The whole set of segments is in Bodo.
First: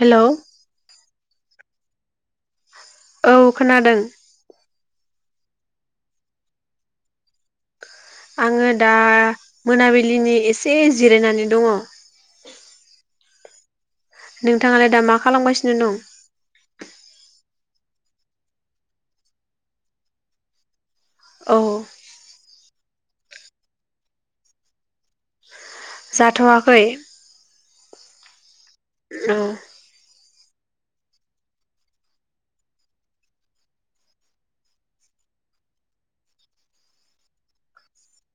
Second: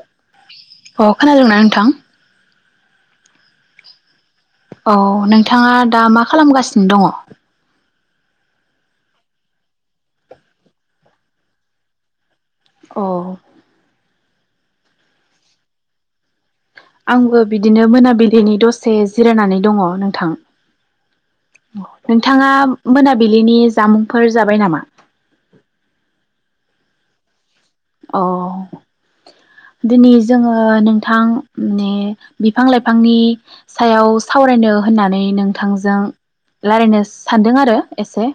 हेलौ अ खोनादोंना नोंथां? औ खोनादों। औ नोंथाङा दा मा खालामगासिनो दङ? आङो दा मोनाबिलिनि एसे जिरायनानै दङ। अ नोंथाङालाय दा मा खालामगासिनो दं? आंबो बिदिनो मोनाबिलिनि दसे जिरायनानै दङ नोंथां। औ नोंथाङा मोनाबिलिनि जामुंफोर जाबाय नामा? जाथवाखै। अ औ दिनै जोङो नोंथां माने बिफां लाइफांनि सायाव सावरायनो होननानै नोंथांजों लायरायनो सानदों आरो एसे।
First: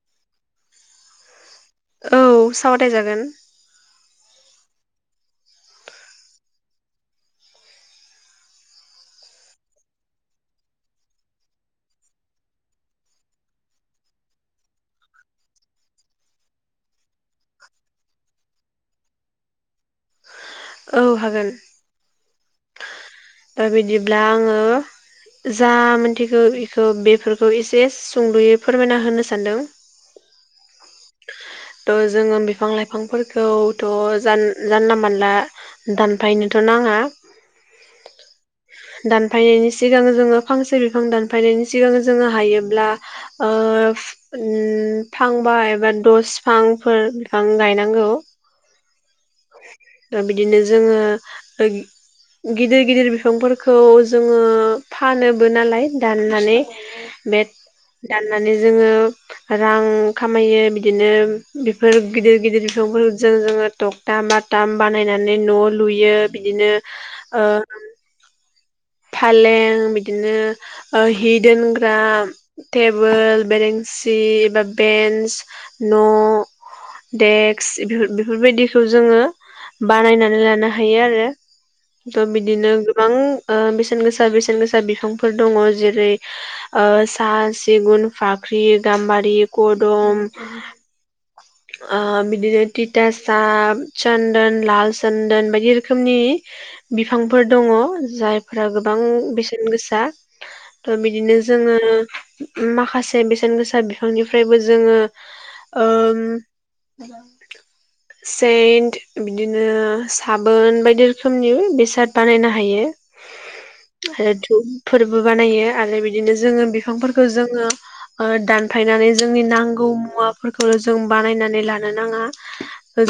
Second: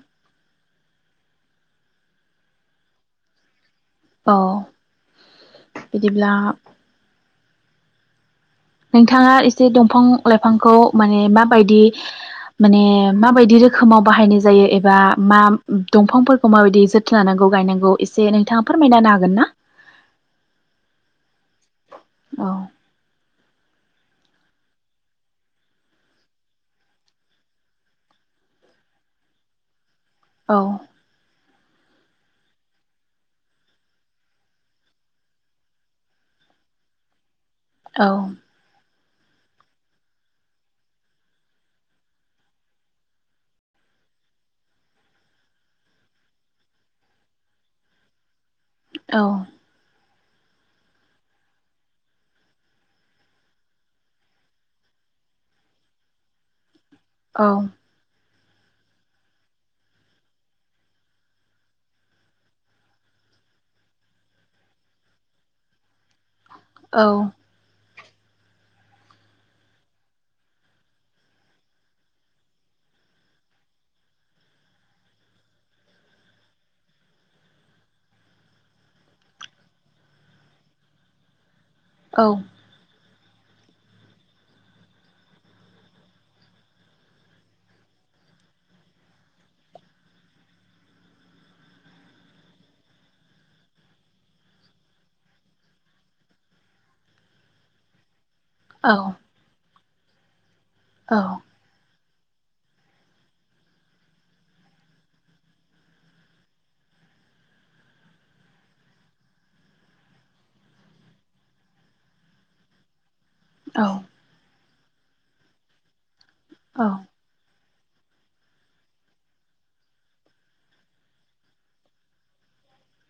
औ सावराय जागोन। औ बिदिब्ला नोंथाङा एसे दंफां-लाइफांखौ माने माबायदि माने माबायदि रोखोमाव बाहायनाय जायो एबा मा दंफांफोरखौ माबायदि जोथोन लानांगौ गायनांगौ एसे नोंथाङा फोरमायना होनो हागोन ना? औ हागोन। औ दा बिदिब्ला आङो जा मोनथिगौ बेखौ बेफोरखौ एसे सुंद'यै फोरमायना होनो सानदों। औ थ' जोङो बिफां लाइफांफोरखौथ' जानला मानला दानफायनोथ' नाङा। औ दानफायनायनि सिगां जोङो फांसे बिफां दानफायनायनि सिगां जोङो हायोब्ला ओ फांबा एबा दस फांफोर बिफां गायनांगौ। औ दा बिदिनो जोङो गिदि गिदिर बिफांफोरखौ जोङो फानोबो नालाय दाननानै औ बेद दान नानै जोंङो रां खामायो बिदिनो बिफोर गिदिर गिदिर बिफां जों जोंङो थंथा बाथाम बानायनानै न' लुयो बिदिनो आ- फालें बिदिनो हि दोनग्रा टेबोल बेरेेंसि बा बेन्स न' देक्स बेफोरबायदिखौ जोंङो बानायनानै लानो हायो आरो औ थ बिदिनो गोबां ओ- बेसेन गोसा बेसेन गोसा बिफांफोर दंङ जेरै साल सिगुन फाख्रि गाम्बारि कदम बिदिनो तितासाब चन्दोन लाल चन्दोन बायदि रोखोमनि बिफांफोर दंङ जाय फोरा औ गोबां बेसेन गोसा जा दा औ बिदिनो जोंङो माखासे बेसेन गोसा बिफांनिफ्रायबो जोंङो ओ-ओम [inaudible] सेन्ट बिदिनो साबोन बायदि रोखोमनि बेसाद बानायनो हायो औ आरोथ फोरबो बानायो आरो बिदिनो जोंङो बिफांफोरखौ जोंङो दानफायनानै जोंनि नांगौ मुवाफोरखौ जों बानायनानै लानो नांङा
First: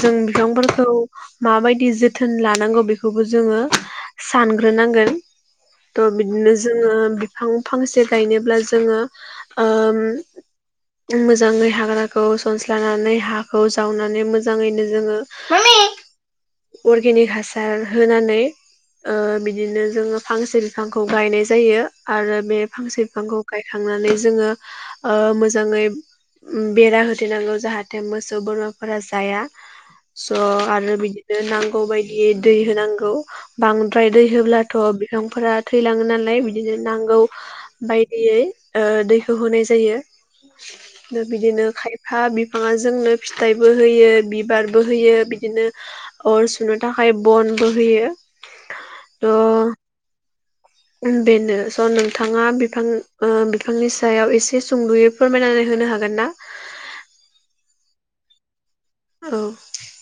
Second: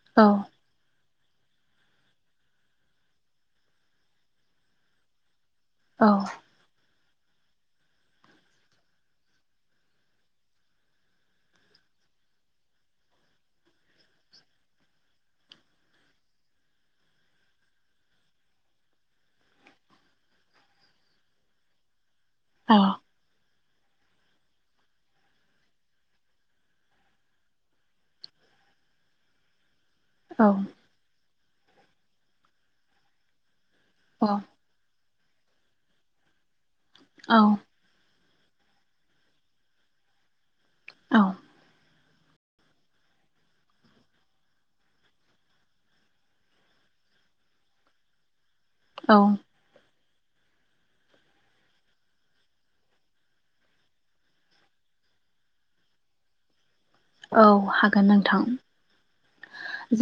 जों बिफांफोरखौ माबायदि जोथोन लानांगौ बेखौबो जोंङो सानग्रोनांगोन त बिदिनो जोंङो बिफां फांसे गायनोब्ला जोंङो ओम- मोजाङै हाग्राखौ सनस्रा जानानै हाखौ जावनानै मोजाङैनो जोंङो अरगेनिक हासार होनानै ओ- बिदिनो जोंङो फांसे बिफांखौ गायनाय जायो आरो बे फांसे बिफांखौ गायखांनानै जोंङो आ- मोजाङै बेरा होथेनांगौ जाहाथे मोसौ बोरमाफोरा जाया स' आरो बिदि बि नांगौ बायदि दै होनांगौ बांद्राय दै होब्लाथ बिफांफोरा थैलाङो नालाय बि बिदिनो नांगौ बाय यै ओ दैखौ होनाय जायो औ दा बिदिनो खाय हा बि फांआ जोंनो फिथाइबो होयो बिबारबो होयो बिदिनो अर सुनो थाखाय बनबो होयो ओ औ बेनो स'नोंथाङा बिफां ओ बिफांनि सायाव एसे सुंद'यै फोरमायनानै होनो हागोन ना औ हागोन नोंथां। औ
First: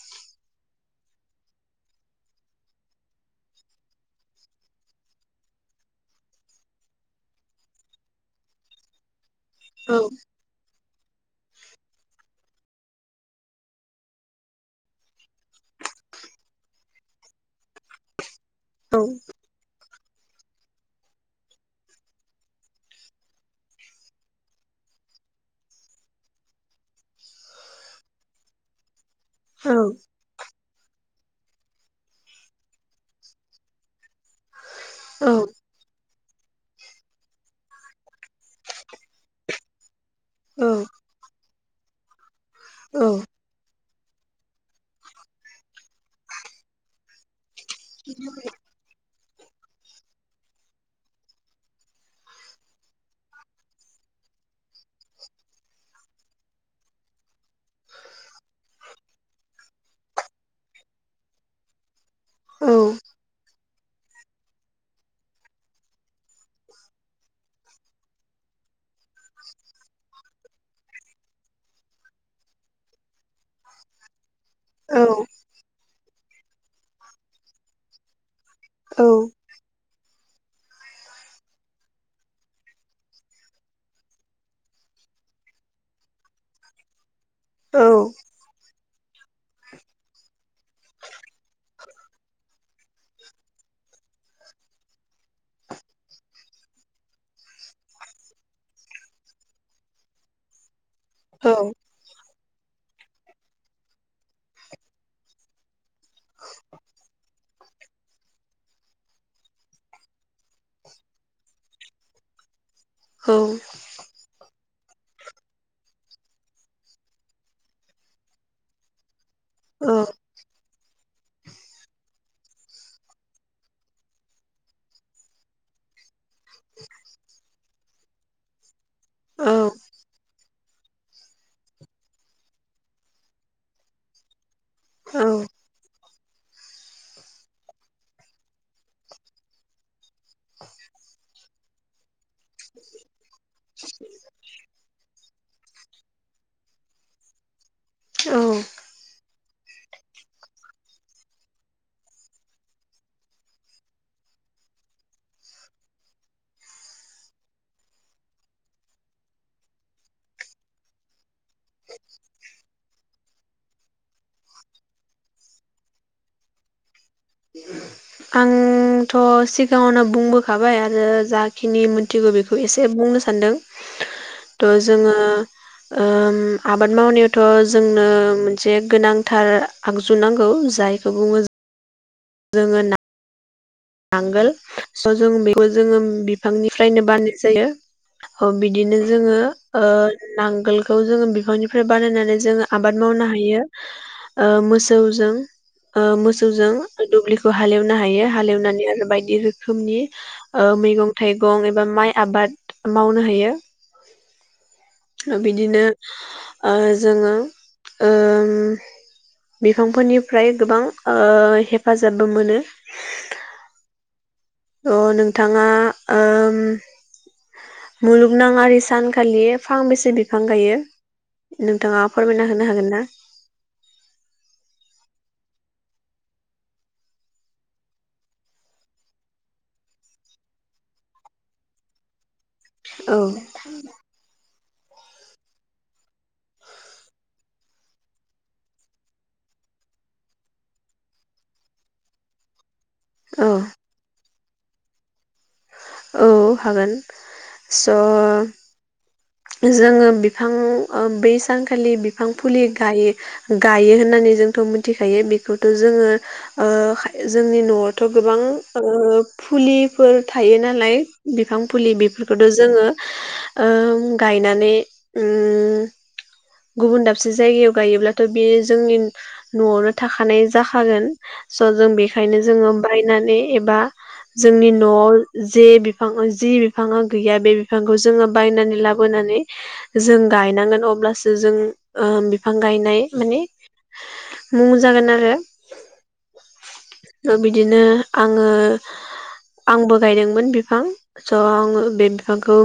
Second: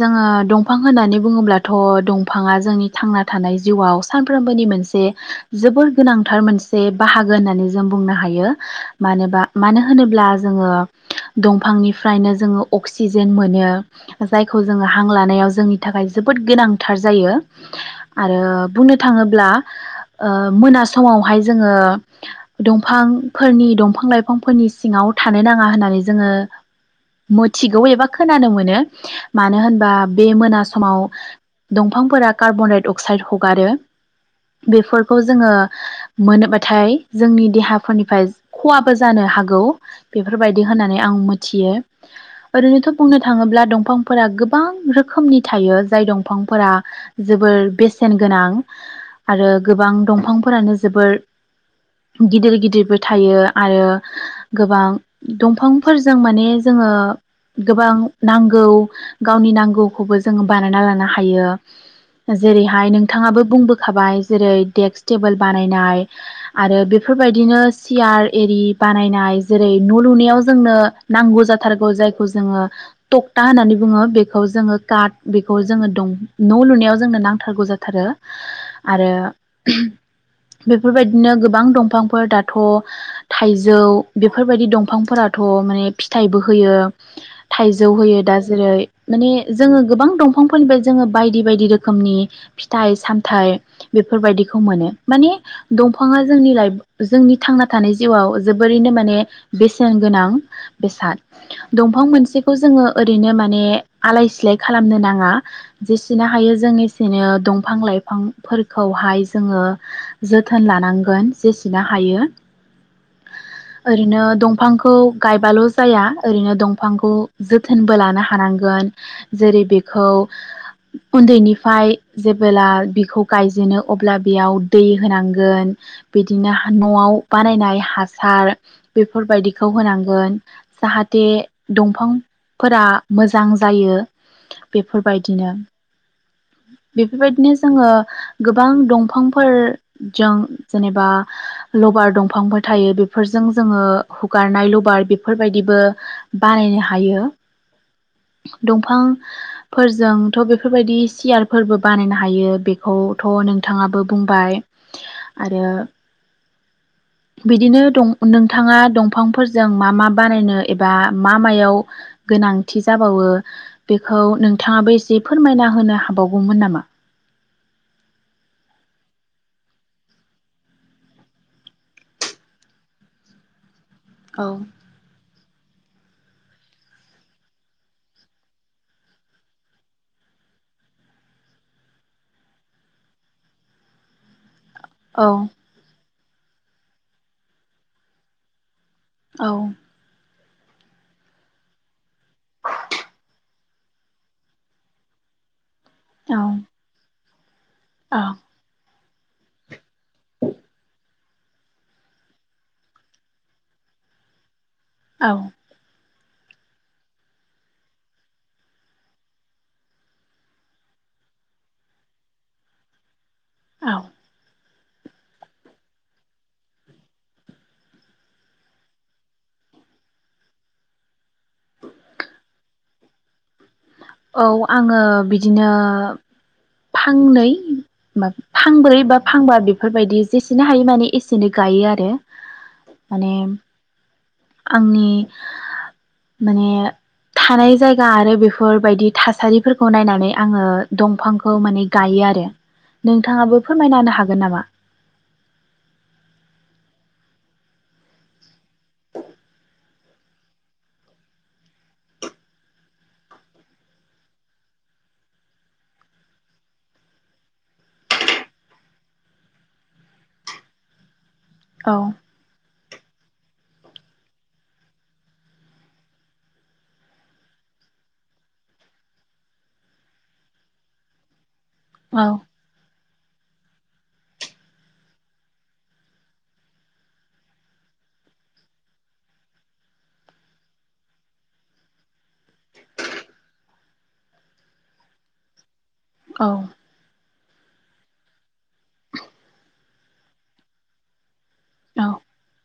जोङो दं फां होननानै बुङोब्लाथ' दंफाङा जोंनि थांना थानाय जिउआव सानफ्रोमबोनि मोनसे जोबोर गोनांथार मोनसे बाहागो होननानै जों बुंनो हायो। मानोबा मानो औ होनोब्ला जोङो दंफांनिफ्रायनो जोङो अक्सिजेन मोनो जायखौ जोङो हां लानायाव जोंनि थाखाय जोबोद गोनांथार जायो। आरो बुंनो औ थाङोब्ला ओ मोना समावहाय जोङो दंफांफोरनि दंफां लाइफांफोरनि सिङाव थानो नाङा होननानै जोङो मिथिगौ एबा खोनानो मोनो मानो औ होनबा बे मोना स माव दंफांफोरा कार्बन डाइ अक्साइड हगारो बेफोरखौ औ जोङो मोनोबाथाय जोंनि देहाफोरनिफ्राय खहाबो जानो हागौ। बेफोरबायदि औ होननानै आं थियो ओरैनोथ' औ बुंनो थाङोब्ला दं फांफोरा गोबां रोखोमनि थायो जाय दंफांफोरा जोबोर बेसेन गोनां आरो गोबां दंफांफोरानो जोबोर गिदिर गिदिरबो थायो आरो गोबां दंफांफोरजों माने जोङो गोबां नां गौ गावनि नांगौखौबो जोङो बानायना लानो हायो। जेरैहाय औ नोंथाङाबो बुंबो खाबाय जेरै डेक्स टेबोल बानायनाय आरो बेफोरबायदिनो सियार एरि बानायनाय जेरै- न' लुनायाव जोंनो नांगौ जाथारगौ जायखौ जोङो टकटा होननानै बुङो बे खौ जोङो औ काट बेखौ जोङो दं न' लुनायाव जोंनो नांथारगौ जाथारो औ आरो [unintelligible] बेफोरबायदिनो गोबां दंफांफोर दाथ' थाइजौ बेफोरबायदि दंफांफोराथ' माने फिथाइबो होयो थाइज जौ होयो दा जेरै- माने जोङो गोबां दंफांफोरनिफ्राय जोङो बायदि बायदि रोखोमनि फिथाइ सामथाइ बेफोरबायदिखौ मोनो माने दंफाङा जोंनि लाइफ जोंनि थांना थानाय जिउआव जोबोरैनो माने बेसेन गोनां बेसाद औ दंफां मोनसे खौ जोङो ओरैनो माने आलाय सिलाय खालामनो नाङा। जेसेनो हायो जों एसेनो दं फां लाइफांफोरखौहाय जोङो जोथोन लानांगोन जेसेनो हायो ओरैनो दंफांखौ खौ गायबाल' जाया ओरैनो दंफांखौ जोथोनबो लानो हानांगोन जेरै- औ बेखौ उन्दैनिफ्राय जेबोब्ला बिखौ गायजेनो अब्ला बेयाव दै होनांगोन बिदिनो न'आव बानायनाय हासार औ बेफोरबायदिखौ होनांगोन जाहाथे दंफां फोरा मोजां जायो। बेफोरबायदिनो औ बेफोरबायदिनो जोङो गोबां दंफांफोरजों जेनेबा लबार दंफांफोर थायो बेफोरजों जों जोङो हुगारनाय लबार बेफोरबायदिबो बानायनो हा हायो औ दंफां फोरजोंथ' बेफोरबायदि सियारफोरबो बानायनो हायो बेखौथ' नोंथाङाबो बुंबाय आरो बिदिनो दं नोंथाङा दंफांफोरजों मा मा बानायनो एबा मा मा मायाव गोनांथि जाबावो बेखौ नोंथाङाबो एसे फोरमायना होनो हाबावगौमोन नामा? आंथ' सिगाङावनो बुंबोखाबाय आरो जाखिनि मिथिगौ बेखौ एसे बुंनो सानदों औ थ' जोङो ओ आबाद मावनायावथ' जोंनो मोनसे गोनांथार आगजु नांगौ जायखौ बुङो जोङो ना नांगोल स' औ जों बेखौ जोङो बि बिफांनिफ्रायनो बानाय जायो। ह बि बिदिनो जोङो औ नांगोलखौ जोङो बिफांनिफ्राय बानायनानै म जोङो आबाद मावनो हायो। ओ मोसौजों ओ मोसौजों दुब्लिखो बो हाल एवनो औ हायो हालेवनानै। ओरैबायदि रोखोमनि मैगं थाइगं एबा माइ आबाद मावनो हायो। औ ओ बिदिनो। ओ जोङो ओम बिफांफोरनिफ्राय गोबां ओ हेफाजाबबो मोनो। औ। अ नोंथाङा मुलुगनाङि सानखालि फांबेसे बिफां गायो नोंथाङा फोरमायना होनो हागोन ना। औ आङो बिदिनो फांनै म फांब्रै बा फांबा बेफोरबायदि जेसेनो हायो माने एसेनै गायो आरो। औ। माने आंनि माने थानाय जायगा आरो बेफोर। बायदि थासारिफोरखौ नायनानै आङो दंफांखौ माने गायो आरो। औ नोंथाङाबो फोरमायनो हागोन। नामा औ हागोन स' जोङो बिफां बै सानखालि बिफां फुलि गायो गायो होननानै जोंथ' मिथिखायो बेखौथ' जोङो जोंनि न'आवथ' गोबां फुलिफोर थायोना। लाइक। बिफां फुलि औ बेफोरखौथ' जोङो ओं गायनानै ओम गुबुन दाबसे जायगायाव गायोब्लाथ' बे जोंनि न'आवनो थाखानाय जाखागोन। स' जों औ बेनिखायनो जोङो। बायनानै एबा जोंनि न'आव जे बिफां जि बिफाङा गैया बे बिफांखौ जोङो बायनानै लाबोनानै जों गायनांगोन अब्लासो जों बिफां गायनाय माने मुं जागोन आरो। औ ओ बिदिनो आङो आंबो गायदोंमोन बिफां। स आङो औ बे बिफांखौ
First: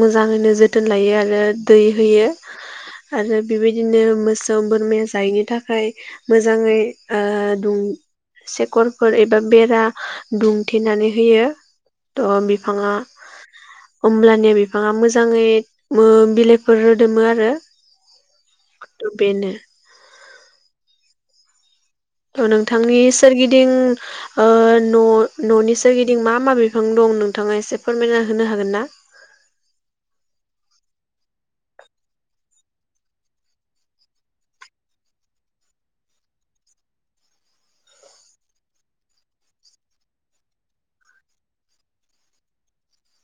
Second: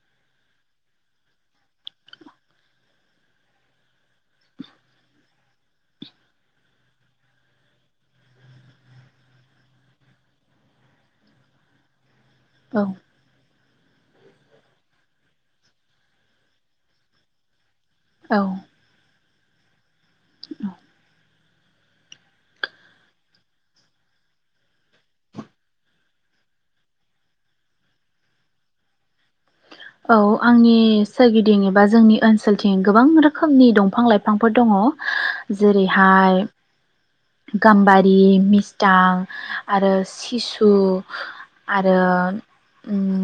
मोजाङैनो जोथोन लायो आरो दै होयो आरो बेबायदिनो मोसौ बोरमाया जायैनि थाखाय मोजाङै ओ दुं सेकरफोर एबा बेरा दुंथेनानै होयो। थ' औ बिफाङा। ओमब्लानि बिफाङा मोजाङै ओम बिलाइफोर रोदोमो आरो। थ' बेनो। औ थ नोंथांनि सोरगिदिं ओ न'-न'नि सोरगिदिं मा मा बिफां दं नोंथाङा एसे फोरमायना होनो हागोन ना? औ आंनि सोरगिदिं एबा जोंनि ओनसोलथिं गोबां रोखोमनि दंफां लाइफांफोर दङ जेरैहाय गाम्बारि मिस्थां आरो सिसु आरो ओम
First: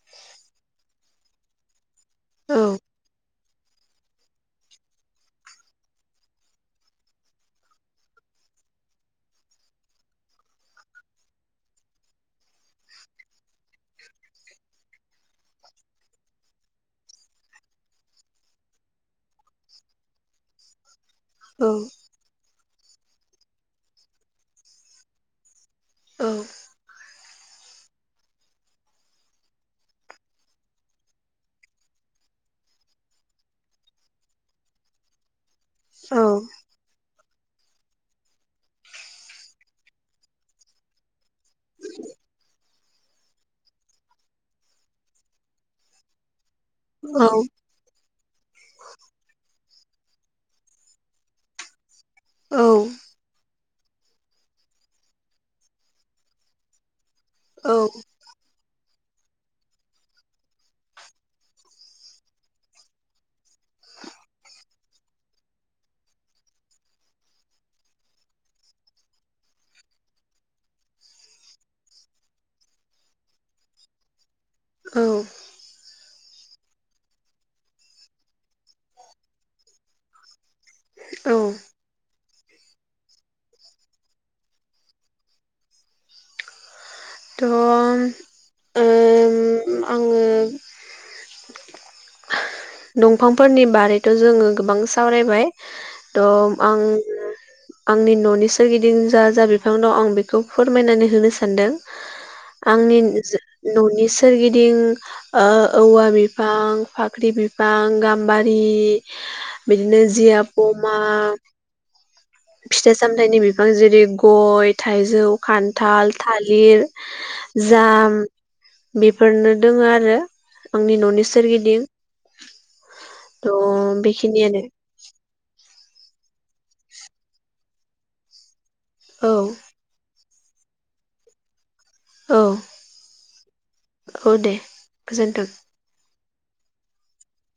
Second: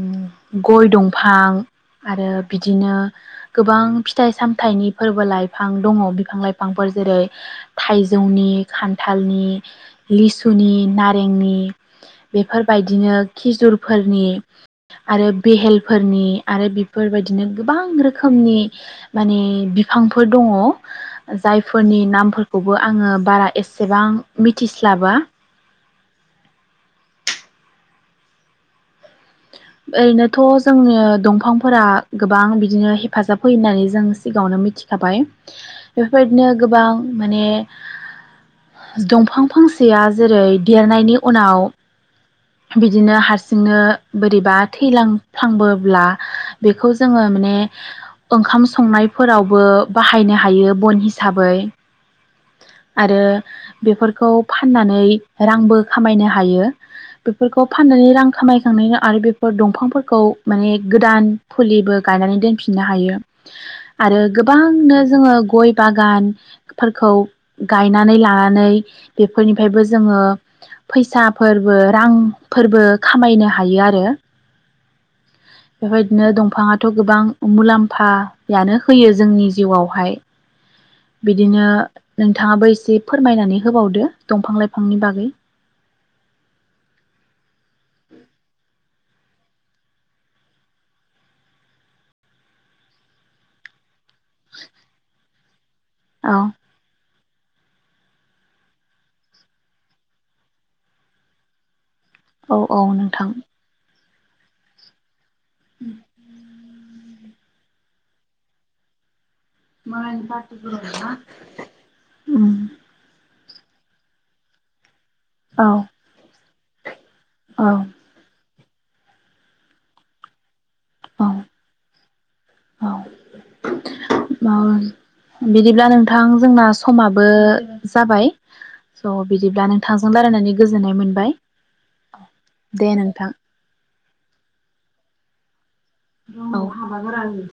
गय दंफां फां आरो औ बिदिनो गोबां फिथाइ सामथाइनि फोरबो लाइफां दङ बिफां लाइफांफोर जेरै थाइजौनि खान्थालनि लिसुनि नारेंनि बेफोरबायदिनो खिजुरफोरनि आरो बेहेल। फोरनि आरो बेफोरबायदिनो गोबां रोखोमनि माने बिफांफोर दङ। औ जायफोरनि नामफोरखौ। खौबो आङो बारा एसेबां मिथिस्लाबा। औ। ओरैनोथ' जोंङो दंफांफोरा गोबां बिदिनो हेफाजाब होयो होननानै जों सिगाङावनो मिथिखाबाय औ बेफोरबायदिनो गोबां माने दंफां सानसेयाव जेरै देरनायनि उनाव बिदिनो हारसिंनो बोरैबा थैलांफ्लांबोब्ला। बेखौ जोङो माने ओंखाम संनायफोरावबो बाहायनो हायो बन हिसा साबै औ फाननानै रांबो खामायनो हायो। बेफोरखौ औ फाननानै रां खामाय थांनायनि आरो बेफोर दंफांफोरखौ माने गोदान फुलिबो गायनानै दोनफिननो हायो आरो गोबांनो जोङो गय बागानफोर खौ गायनानै लानानै बेफोरनिफ्रायबो जोङो फैसाफोरबो रांफोरबो खामायनो हायो आरो। औ बेबायदिनो दंफाङाथ' गोबां मुलाम्फायानो होयो जोंनि जिउआवहाय। औ बिदिनो नोंथाङाबो एसे फोरमायनानै होबावदो दंफां लाइफांनि बागै। दं आङो दंफांफोरनि बारै जोङो गोबां सावरायबाय। त' औ आं आंनि न'नि सोरगिदिं जा-जा बिफां दं आं बेखौ फोरमायनानै होनो सानदों। औ औ आंनि नोंथां [unintelligible] न'नि सोरगिदिं ओ औवा बिफां फाख ख्रि बिफ फां गाम्बारि बिदिनो जिया पमा उम फिथाइ सामथाइनि बिफां जेरै गय थाइजौ औ खान्थाल थालि लिर औ जाम बेफोरनो दोङ आरो‌। आंनि औ न'नि सोरगिदिं औ त बेखिनियानो। दिब्ला नोंथां जोंना समाबो जाबाय। स' औ बिदिब्ला नोंथांजों रायलायनानै गोजोननाय मोनबाय। औ दे नोंथां। औ दे गोजोन्थों। रुमाव [inaudible] हाबा गारानो